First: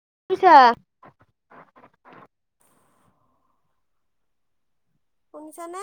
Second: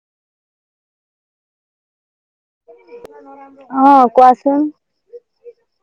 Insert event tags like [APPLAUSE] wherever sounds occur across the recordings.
[UNINTELLIGIBLE] অ', কোৱাচোন। শুনিচানে?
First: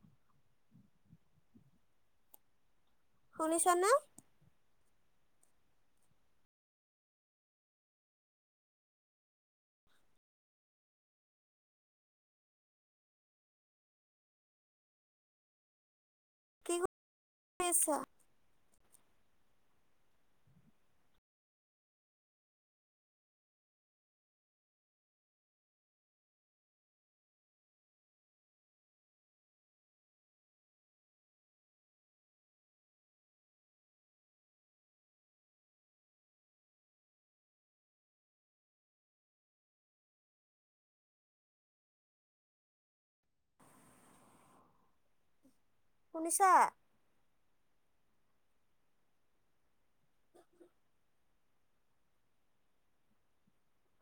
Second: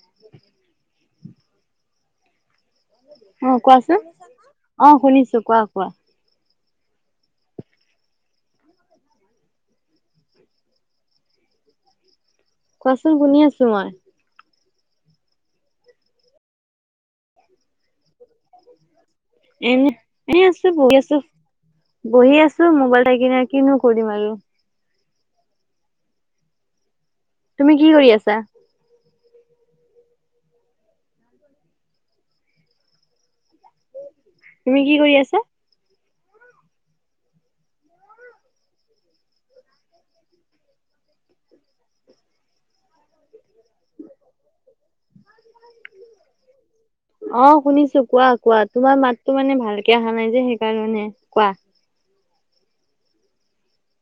[UNINTELLIGIBLE] অ', শুনিছানে কোৱাচোন, অ', শুনিছো কোৱা কোৱা। কোৱাচোন শুনি আছো মই। কি কৰি আছা? এনে এ আছো বহি আছো। বহি আছো মোবাইল চাই কিনে কিনো কৰিম আৰু। তুমি কি কৰি আছা? তুমি কি কৰি আছা? শুনিছা? অ শুনিছো কোৱা কোৱা তোমাৰ মাততো মানে ভালকে অহা নাই যে সেইকাৰণে, কোৱা।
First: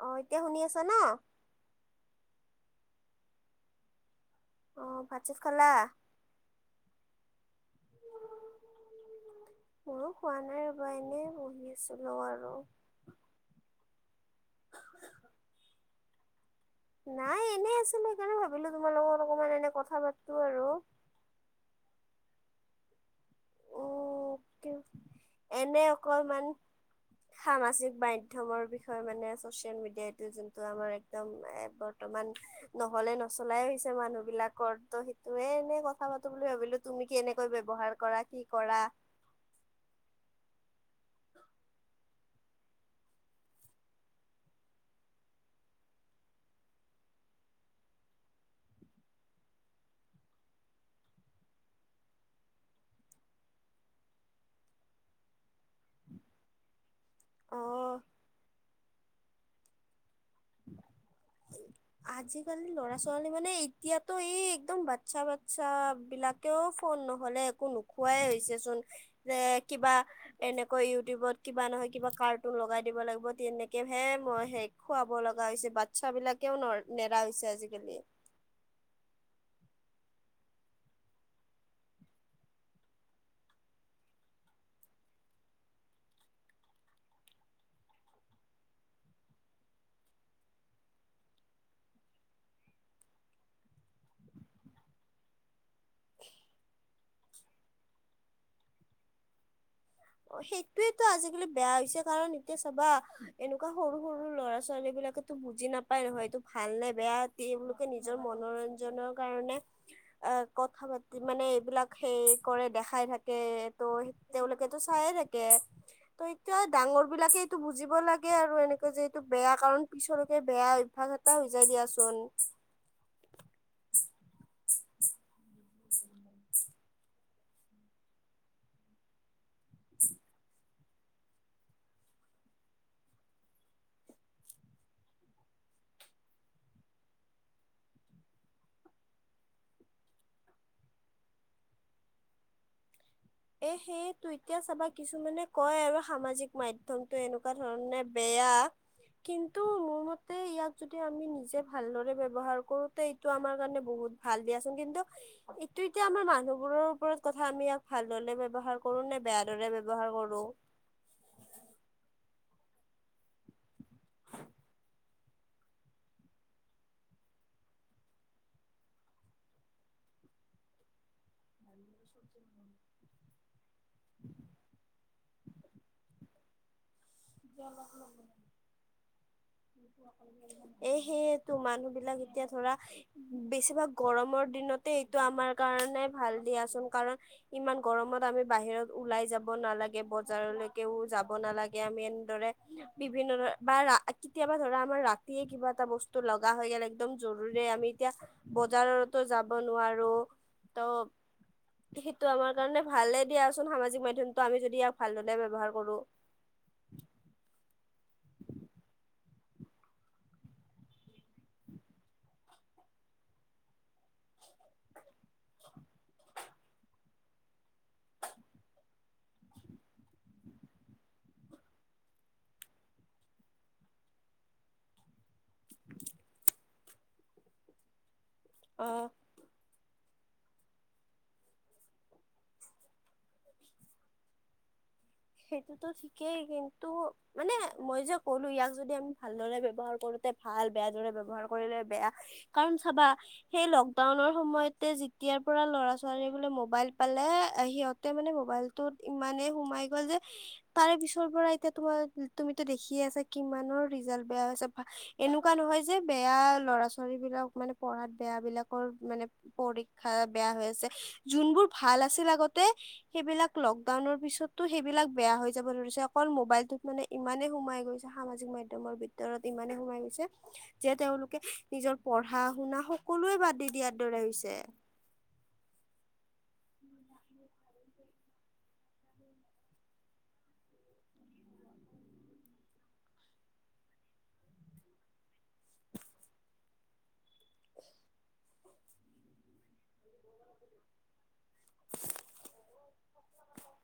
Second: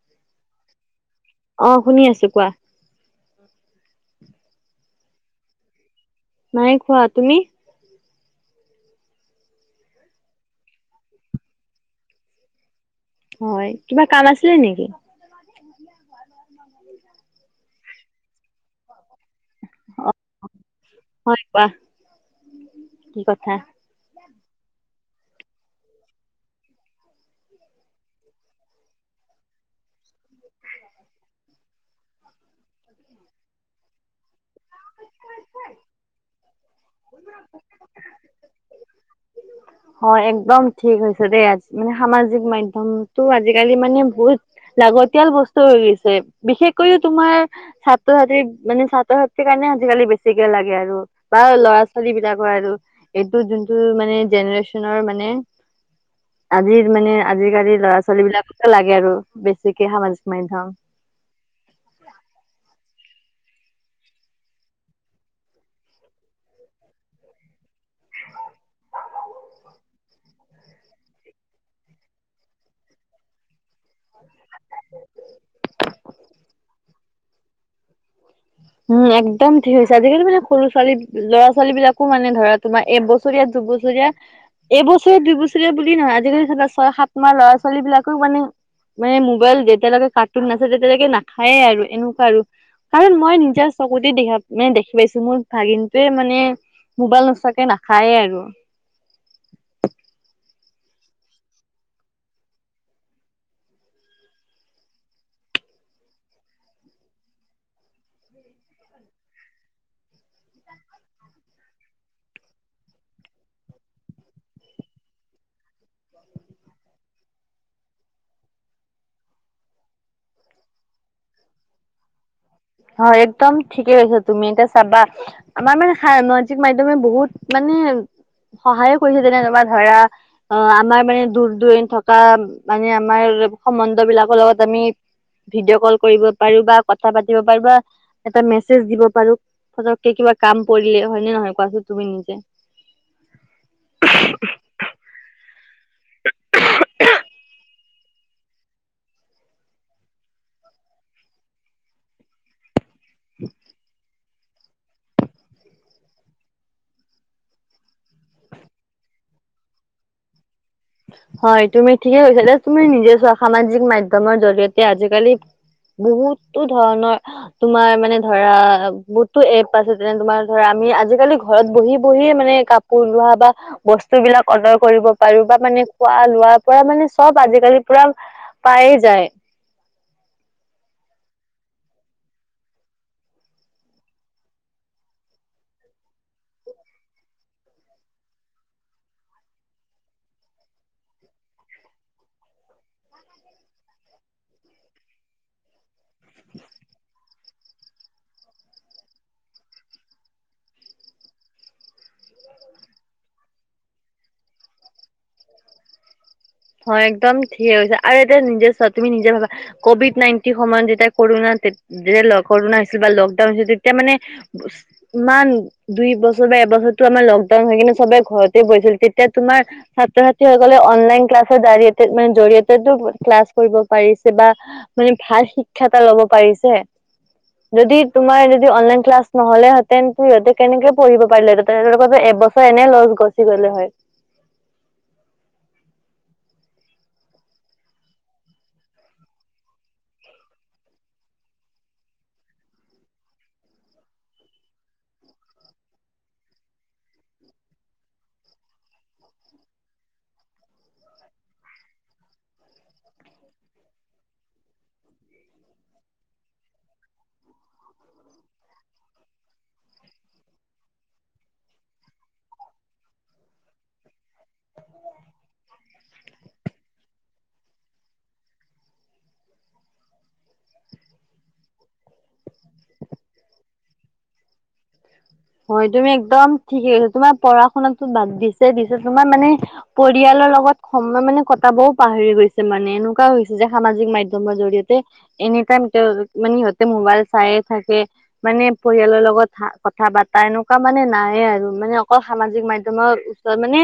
অ এতিয়া শুনি আছা ন? অহ শুনি আছো কোৱা। অঁ ভাত চাট খালা? নাই খোৱা, তুমি? মোৰো কোৱা নাই ৰব এনে বহিছিলো আৰু। হয় কিবা কাম আছিলে নেকি নাই এনে আছিলো সেইকাৰণে ভাবিলো তোমাৰ লগত অকমান কথা অ পাতো আৰু। হয় কোৱা কি কথা? উম এনে অকণমান। সামাজিক মাধ্যমৰ বিষয়ে মানে ছচিয়েল মিডিয়া এইটো যোনটো আমাৰ একদম অমান নহলে নচলাই আহিছে মানুহবিলাকৰ তো সেইটোয়ে এনেই কথা পাতো বুলি ভাবিলো। তুমি কেনেকৈ ব্যৱহাৰ কৰা কি কৰা? হয় একদম ঠিক হৈছে দেই আজ মানে সামাজিক মধ্যমটো আজিকালি মানে বহুত লাগতিয়াল বস্তু হৈ গৈছে, বিশেষকৈও তোমাৰ ছাত্ৰ ছাত্ৰী মানে ছাত্ৰ ছাত্ৰীৰ কাৰণে আজিকালি বেছিকে লগে আৰু বা লৰা ছোৱালীবিলাকৰ আৰু, এইটো জোনটো মানে জেনেৰেচন মানে আজিৰ মানে আজিকালি অ ল'ৰা ছোৱালী বিলাক লাগে আৰু বেছিকে সামাজিক মাধ্যম। আজিকালি ল'ৰা ছ ছোৱালী মানে এতিয়াতো এই একদম বাচ্ছা বাচ্ছা বিলাকেও ফোন নহলে একো নোখোৱা হৈছে চোন যে কিবা এনেকৈ ইউটিউবত কিবা নহয় কিবা কাৰ্টুন লগাই দিব লাগিবনে খুৱাব লগা হৈছে বাচ্ছাবিলাকেও ন নেৰা হৈছে আজিকালি উম একদম ঠিক হৈছে আজিকালি মানে সৰু ছোৱালী ল'ৰা ছোৱালী বিলাকো মানে ধৰা তোমাৰ এবছৰীয়া দুবছৰীয়া এবছৰীয়া দুইবছৰীয়া বুলিয়েই নহয় আজিকালি স ছয় সাত মাহ ল'ৰা ছোৱালী বিলাকও মানে মানে মোবাইল যেতিয়ালৈকে কাৰ্টুন নাছাই তেতিয়ালৈকে নাখায়ে আৰু এনেকুৱা আৰু কাৰণ মই এতিয়া চকুতে দেখা মানে দেখি পাইছো মোৰ ভাগিনটোৱে মানে মোবাইল নোচোৱাকে নাখায়ে আৰু [UNINTELLIGIBLE] সেইটোয়ো আজিকালি বেয়া হৈছে কাৰণ এতিয়া চাবা এনেকুৱা সৰু সৰু ল'ৰা ছোৱালী বিলাকে বুজি নাপায় হয়তটো ভাল নে বেয়া তেওঁলোকে নিজৰ মনোৰঞ্জনৰ কাৰণে অ কথা পাতি মানে এইবিলাক সেই কৰে দেখাই থাকে ত' তেওঁলোকে চাই এ থাকে। ত এটো ডাঙৰ বিলাকে এইটো বুজিব লাগে আৰু এনেকে যে এইটো বেয়া কাৰণ পিছলৈকে বেয়া অভ্যাস এটা হৈ যায় দিয়াচোন হয় একদম ঠিকে কৈছা তুমি এতিয়া চাবা আমাৰ মানে সামাজিক মাধ্যমে বহুত মানে [UNINTELLIGIBLE] সহায়ে কৰিছে যেনেকুৱা ধৰা অ আমাৰ মানে দূৰ দূৰণ থকা মানে আমাৰ সমন্বয় বিলাকৰ লগত আমি ভিডিঅ কল কৰিবা দিব পাৰো বা এটা মেছেজ দিব পাৰো ফতক কে কিবা কাম কৰিলে হয়নেে নহয় কোৱাচোন তুমি নিজে। [INAUDIBLE] এ সেইটো এতিয়া চাবা কিছুমানে কয় আৰু সামাজিক মাধ্যমটো এনেকুৱা ধৰণে বেয়া। কিন্তু, মোৰ মতে ইয়াক যদি আমি নিজে ভালদৰে ব্যৱহাৰ কৰো। এইটো আমাৰ কাৰণে বহুত ভাল দিয়াচোন কিন্তু এইটো এতিয়া আমাৰ মানুহবোৰৰ ওপৰত কথা আমি ভালদৰে ব্যৱহাৰ কৰো নে বেয়া দৰে ব্যৱহাৰ কৰো। হয় তুমি ঠিকে কৈছা যে তুমি নিজে সামাজিক মাধ্যমত জৰিয়তে আজিকালি বহুতো ধৰণৰ তোমাৰ মানে ধৰা বহুতো এপ আছে যেনে তোমাৰ ধৰা আমি আজিকালি ঘৰত বহি বহি মানে কাপোৰ লোৱা বা বস্তু বিলাক অৰ্ডাৰ কৰিব পাৰো বা মানে। পোৱা লোৱাৰ পৰা মানে। চব আজিকালি পুৰা পায়ে যায়। এই সেই মানুহ বিলাক এতিয়া ধৰা বেছিভাগ গৰমৰ দিনতে এইটো আমাৰ কাৰণে ভাল। দিয়াচোন কাৰণ ইমান গৰমত আমি বাহিৰত ওলাই যাব নালাগে বজাৰলৈকেও যাব ন। আমি এনে বিভিন্ন ধৰণ বা কেতিয়াবা ধৰা আমাৰ ৰাতিয়ে কিবা এটা বস্তু তটো লগা হৈ গ'ল একদম জোৰ ৰে আমি এতিয়া বজাৰতো যাব নোৱাৰো ত সেইটো আমাৰ কাৰণে ভালে দিয়াচোন সামাজিক মাধ্যমটো আমি যদি ইয়াক ভালদলে ব্যৱহাৰ কৰো। হয়, একদম ঠিকে কৈছা আৰু এতিয়া নিজ তুমি নিজে ভাবা ক'ভিড নাইনটিন সময়ত যেতিয়া কৰোণাত যেতিয়া কৰোণা হৈছিল বা লকডাউন হৈছিল তেতিয়া মানে ইমান দুই বছৰ দুটা বছৰ লক ডাউন হয় কিনে চবে ঘৰ বহিছিল তেতিয়া তোমাৰ ছাত্ৰ ছাত্ৰীসকলে অনলাইন ক্লাছ। জতে মানে জৰিয়তেো ক্লাছ কৰিব পাৰিছে বা মানে ভাল শিক্ষা এটা ল'ব পাৰি। যদি তোমাৰ যদি অনলাইন অ ক্লাছ নহ'লে হেতেন। সিহঁতে কেনেকে পঢ়িব পাৰিলে আৰু এবছৰ এনে লছ গছি গ'লে হয়। [INAUDIBLE] সেইটোতো ঠিকেই, কিন্তু মানে মই যে ক'লো ইয়াক যদি আমি ভালদৰে ব্যৱহাৰ কৰো। ভাল বেয়া দৰে ব্যৱহাৰ কৰিলে বেয়া কাৰণ চাবা সেই লকডাউনৰ সময়তে যেতিয়া। তেতিয়াৰ পৰা ল'ৰা ছোৱালী বোলে মোবাইল পালে সিহঁতে মানে মোবাইলটোত ইমানেই সোমাই গ'ল যে [UNINTELLIGIBLE] তাৰে পিছৰ পৰা এতিয়া তোমাৰ তুমিতো দেখিয়ে আছা কিমানৰ ৰিজাল্ট বেয়া হৈছে এনেকুৱা নহয় হয়, যে বেয়া লৰা ছোৱালী বিলাক মানে পঢ়াত বেয়া বিলাকৰ মানে পৰীক্ষা বেয়া হৈ আ ভাল আছিল আগতে সেইবিলাক লকডাউনৰ পিছতো সেইবিলাক বেয়া হৈ যাব ধৰিছে অকল মোবাইলটোত মানে ইমানেই সোমাই গৈছে, সামাজিক মাধ্যমৰ ভিতৰত ইমানে সোমাই গৈছ যে তেওঁলোকে নিজৰ পঢ়া শুনা সকলোৱে বাদ দি দিয়াৰ দৰে হৈছে। [INAUDIBLE] হয়, তুমি একদম ঠিকে কৈছ তোমাৰ পঢ়া শুনাতো বাদ দিছে দিছে তোমাৰ মানে পৰিয়ালৰ লগত লগ সময় মানে কটাবও পাহৰি গৈছে মানে এনেকুৱা হৈছে, যে সামাজিক মাধ্যমৰ জৰিয়তে এনে সেই কাৰণে তেওঁ মানে সিহঁতে মোবাইল চাই থাকে মানে পৰিয়ালৰ লগত কথা বাতা এনেকুৱা মানে নায়ে আৰু মানে অকল সামাজিক মাধ্যমৰ ওচৰত মানে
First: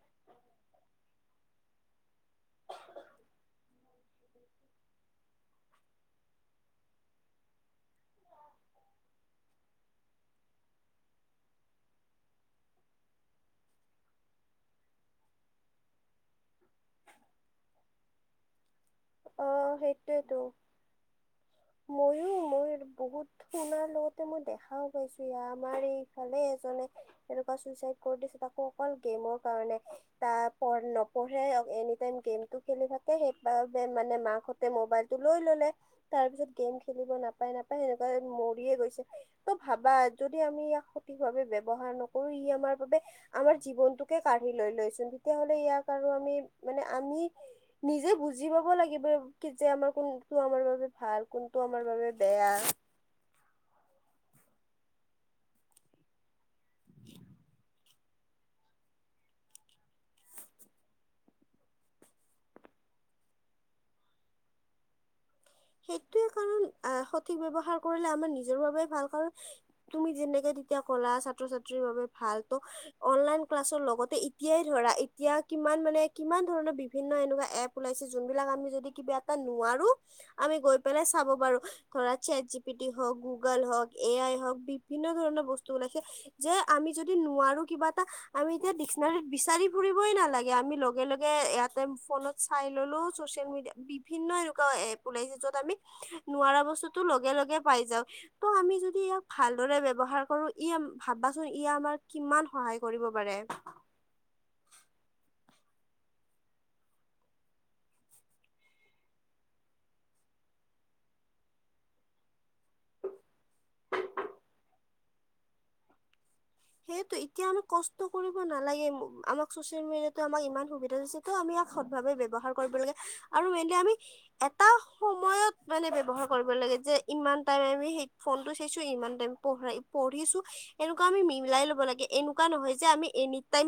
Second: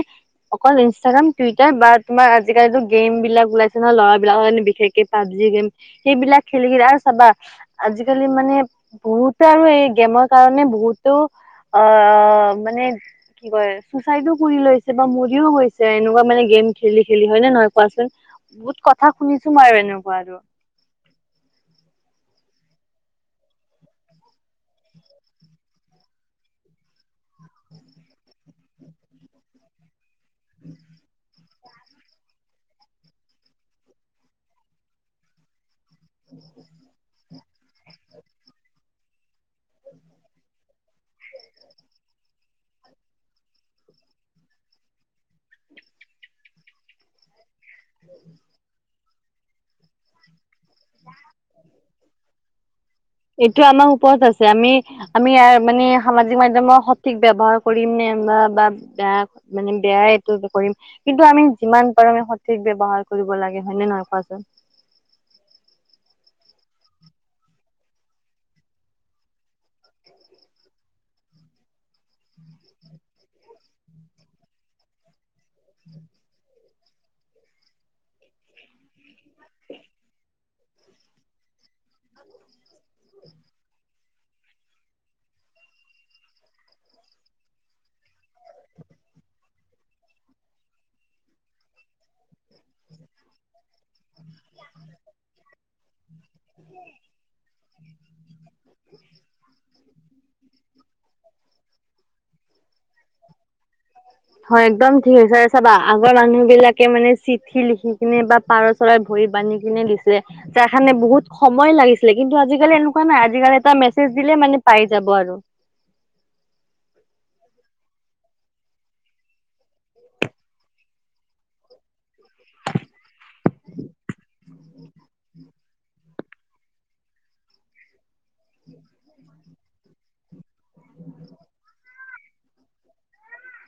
অকল ইনষ্টাগ্ৰাম টুইটাৰ বা তোমাৰ আজিকালিতো গেমবিলাক ওলাইছে নহয় ল'ৰাবিলাকৰ বিশেষকে পাবজি গেম সেইবিলাক খেলি কি আৰু চাবা আজিকালি মানে বহুতো আৰু এই গেমৰ কাৰণে বহুত তটো অ, মানে কি কয় চুচাইডো কৰি লৈছে, বা মৰিও গৈছে এনেকুৱা মানে খেলি খেলি হয় নে নহয় কোৱাচোন, বহুত ক কথা অ শুনিছো বাৰু এনেকুৱা আৰু সেইটোয়েতো ম বহুত শুনাৰ লগতে মই দেখাও পাইছো, ই আমাৰ এই ইফালে এজনে এনেকুৱা চুইচাইদ কৰি দিছিল তাকো অকল গেমৰ কাৰণে তাৰ পৰা নপঢ়ে, এনিটাইম গেমটো খেলি থাকে, সেই মানে মাকহঁতে ম'বাইলটো লৈ ল'লে, তাৰ পিছত গেম খেল উপায় নাপায় সেনেকুৱা মৰিয়ে গৈছে। ত' ভাবা যদি আমি ইয়াক সঠিক ভাৱে ব্যৱহাৰ নকৰো আমাৰ বাবে আমাৰ জীৱনটোকে কাঢ়ি লৈ লৈচোন তেতিয়া হ'লে ইয়াক আৰু আমি মানে আমি নিজে বুজি পাব কি লাগিব যে আমাৰ কোন তোমাৰ বাবে ভাল কোনটো আমাৰ বাবে বেয়া এইটো আমাৰ ওপৰত আমি আছে আমি ইয়াৰ মানে সামাজিক মাধ্যমৰ সঠিক ব্যৱহাৰ কৰিম নে বা বা বেয়া মানে বেয়াই এইটো কৰিম, কিন্তু আমি যিমান পাৰো আমি সঠিক ব্ৱহাৰ কৰিব লাগে, হয় নে নহয় কোৱাচোন। [INAUDIBLE] সেইটোয়ে কাৰণ, আ সঠিক ব্যৱহাৰ কৰিলে আমাৰ নিজৰ বাবেই ভাল, কাৰণ তুমি যেনেকে ক'লা ছাত্ৰ-ছাত্ৰীৰ বাবে ভাল হ'ব, অনলাইন ক্লাছৰ লগতে এতিয়াই ধৰা এতিয়া কিমান মানে কিমান ধৰণৰ বিভিন্ন এনেকুৱা এপ ওলাইছে যোন বিলাক আমি যদি কিবা এটা নোৱাৰো আমি গৈ পেলাই চাব পাৰো, ধৰা চেট জি পি টি হওঁক বা গুগল হওক এ আই হওক বিভিন্ন ধৰণৰ বস্তু ওলাইছে, যে আমি যদি নোৱাৰো কিবা এটা, আমি এতিয়া বিচাৰি ফুৰিবই নালাগে, আমি লগে লগে ইয়াতে ফোনত চাই ল'লো, চচিয়েল মিডিয়া বিভিন্ন এনেকুৱা এপ ওলাইছে, য'ত আমি নোৱাৰ বস্তুতো লগে লগে পাই যাও, ত' আমি যদি ইয়াক ভালদৰে ব্যৱহাৰ ব্যৱহাৰ কৰো, ই ভাবাচোন ই আমাৰ কিমান সহায় কৰিব পাৰে। হয়, একদম ঠিক হৈছে চাবা, আগৰ মানুহ বিলাকে মানে চিঠি লিখি কিনে বা পাৰ চৰাই ভৰিত বান্ধি কিনে দিছিলে, তাৰ কাৰণে বহুত সময় লাগিছিলে, কিন্তু আজিকালি এনেকুৱা নাই, আজিকালি এটা মেছেজ দিলেই মানে পাই যাব আৰু [INAUDIBLE] সেইটো এতিয়া আমি কষ্ট কৰিব নালাগে আমাক চ'চিয়েল মিডিয়াটো আমাক ইমান সুবিধা দিছে, ত' আমি ইয়াক সদভাৱে ব্যৱহাৰ কৰ আপোনালোকে আৰু মেইনলী আমি এটা সময়ত মানে ব্যৱহাৰ কৰিব লাগে যে ইমানটাই আমি সেই ফোনটো চাইছোঁ, ইমান টাইম পঢ়-পঢ়িছোঁ, এ আমি মিলাই ল'ব লাগে, এনেকুৱা নহয় যে আমি এনিটাইম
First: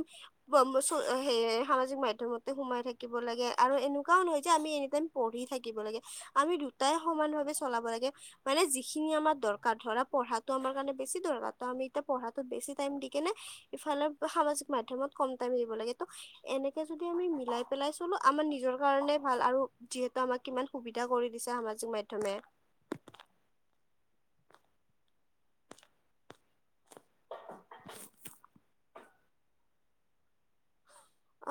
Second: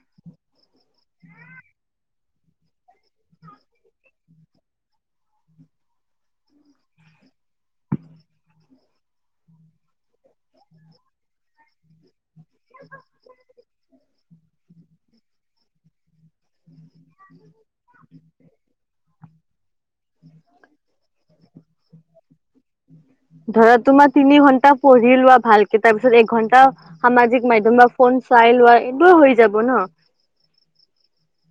[UNINTELLIGIBLE] সামাজিক মাধ্যমতে সোমাই থাকিব লাগে, আৰু এনেকুৱাও নহয় যে আমি এনিটাইম কিব লাগে, মানে যিখিনি আমাৰ দৰকাৰ, ধৰা পঢ়াটো আমাৰ কাৰণে বেছি দৰকাৰ, ত' আমি এতিয়া পঢ়া বেছি টাইম দি কেনে, ইফালে সামাজিক মাধ্যমত কম টাইম দিব লাগে, ত' এনে এতিয়া যদি আমি মিলাই পেলাই চলো, আমাৰ নিজৰ কাৰণেই ভাল, আৰু যিহেতু আমাক কিমান সুবিধা কৰি দিছে আমাক সামাজিক সামাজিক মাধ্যমে ধৰা তোমাৰ তিনি ঘণ্টা পঢ়ি লোৱা ভালকে তাৰ পিছত এঘন্টা সামাজিক মাধ্যম বা ফোন চাই লোৱা শুবই হৈ যাব ন।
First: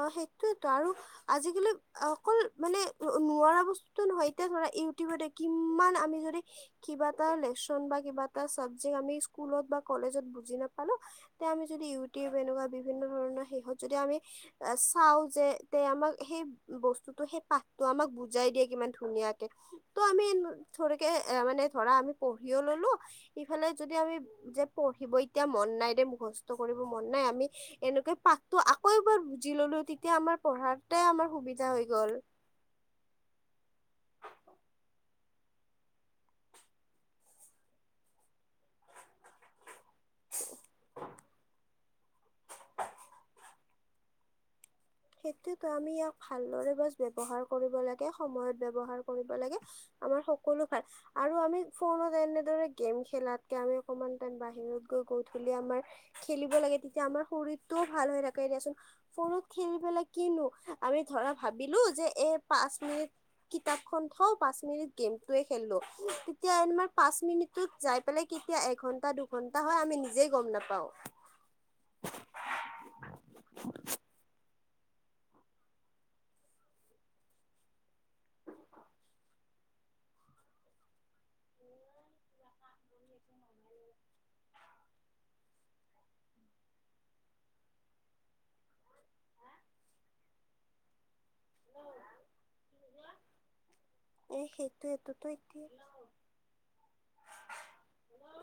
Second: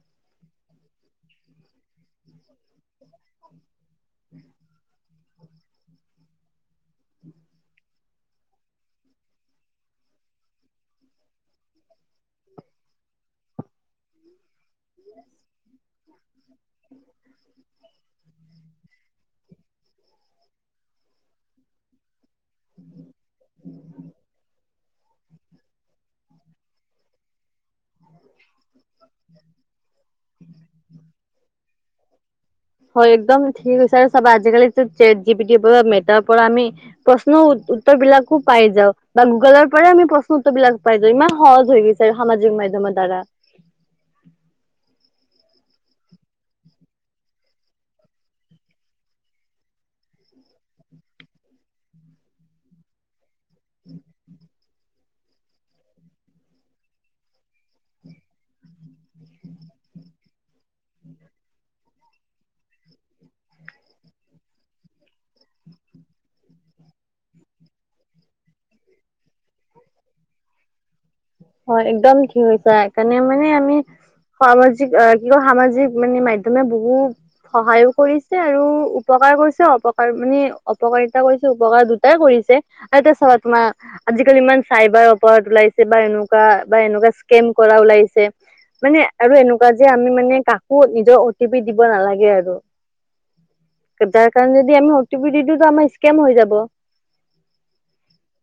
অ', সেইটোয়েইতো, আৰু আজিকালি অকল মানে নোৱাৰা বস্তুটো নহয়, এতিয়া ধৰা ইউটিউবতে কিমান আমি যদি কিবা এটা লেচন বা কিবা এটা চাবজেক্ট আমি স্কুলত বা কলেজত বুজি নাপালোঁ, তেতিয়া আমি যদি ইউটিউব এনেকুৱা বিভিন্ন ধৰণৰ শেষত যদি আমি চাওঁ যে, তে আমাক সেই বস্তুটো, সেই পাঠটো আমাক বুজাই দিয়ে কিমান ধুনীয়াকে। ত' আমি থৰিকে এ মানে ধৰা আমি পঢ়িও ল'লো, ইফালে যদি আমি যে পঢ়িব এতিয়া মন নাই দে, মুখস্থ কৰিব মন নাই, আমি এনেকে পাঠতো আকৌ এবাৰ বুজি ল'লো, তেতিয়া আমাৰ পঢ়াতে আমাৰ সুবিধা হৈ গ'ল। হয় একদম ঠিক হৈছে, আৰু চাবা, আজিকালিতো ছেট যি পি টিৰ পৰা মেটাৰ পৰা আমি প্ৰশ্নও উত্তৰ বিলাকো পাই যাওঁ, বা গুগলৰ পৰাই আমি প্ৰশ্ন উত্তৰ বিলাক পাই যাওঁ, ইমান সহজ হৈ গৈছে। সামাজিক মাধ্যমৰ দ্বাৰা সেইটোতো আমি ইয়াক ভালদৰে বছ ব্যৱহাৰ কৰিব লাগে, সময়ত ব্যৱহাৰৰ কৰিব লাগে। আমাৰ সকলো ভাল আৰু আমি ফোনত এনেদৰে গেম খেলাতকে আমি অকমান বাহিৰত গধূলি আমাৰ খেলিব লাগে তেতিয়া আমাৰ শৰীৰটোও ভাল হৈ থাকে এতিয়াচোন সৰু খেলি পেলাই কিনো আমি ধৰা ভাবিলো যে এই পাঁচ মিনিট কিতাপ খন থওঁ পাচঁ পাচঁ মিনিট গেমটো ৱে খেলিলো কেতিয়া আমাৰ পাচঁ মিনিট টো যায় পেলায় কেতিয়া এঘন্টা দুঘণ্টা ত হয় আমি নিজেই গ'ম নাপাওঁ। হয়, একদম ঠিক কৈছা, সেইকাৰণে মানে আমি খোৱাবছ কি কয়, সামাজিক মানে মাধ্যমে বহুত সহায়ও কৰিছে আৰু উপকাৰ কৰিছে, অপকাৰ মানে অপকাৰিতা কৰিছে, উপকাৰ দুটাই কৰিছে আৰু এতিয়া চাবা তোমাৰ, আজিকালি ইমান চাইবাৰ অপৰাধ ওলাইছে বা এনু বা-বাএনেকুৱা স্কেম কৰা ওলাইছে মানে আৰু এনেকুৱা যে আমি মানে কাকো নিজৰ অ' টি পি দিব নালাগে আৰু। তাৰ এ কাৰণে যদি আমি অ' টি পি সেইটোৱেটোতো দি দিওঁ, এতিয়া ত' আমাৰ স্কেম হৈ যাব। [UNINTELLIGIBLE]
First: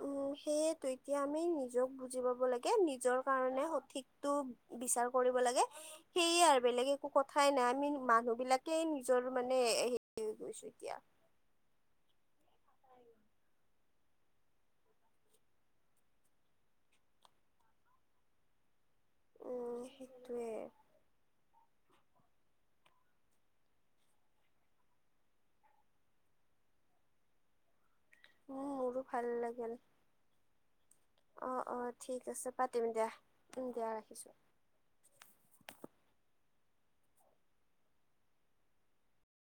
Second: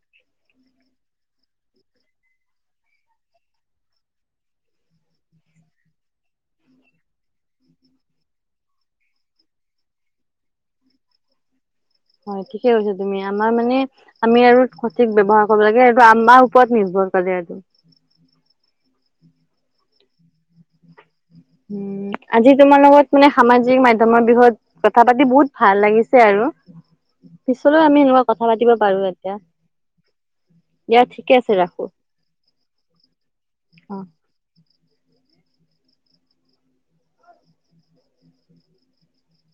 উম, সেয়েতো এতিয়া আমি নিজক বুজি পাব লাগে, নিজৰ কাৰণে সঠিকতো বিচ কৰিব লাগে সেয়ে আৰু বেলেগ একো কথাই নাই আমি মানুহ বিলাকে নিজৰ মানে হেৰি [UNINTELLIGIBLE] হয় ঠিকে কৈছ, তুমি আমাৰ মানে আমি আৰু সঠিক ব্যৱহাৰ কৰিব লাগে আৰু আমাৰ ওপৰত নিৰ্ভৰ কৰে টো উম, সেইটোৱে উম, ন আজি তোমাৰ লগত মানে সামাজিক মাধ্যমত বিষয়ত কথা পাতি বহুত ভাল লাগিছে, আৰু [UNINTELLIGIBLE] পিছলৈ আমি এনেকুৱা কথা উম পাতিব পাৰো মোৰো ভাল এতিয়া লাগিল দিয়া ঠিকে আছে অ' ৰাখো। অ' ঠিক আছে পাতিম দিয়া দিয়া ৰাখিছোঁ।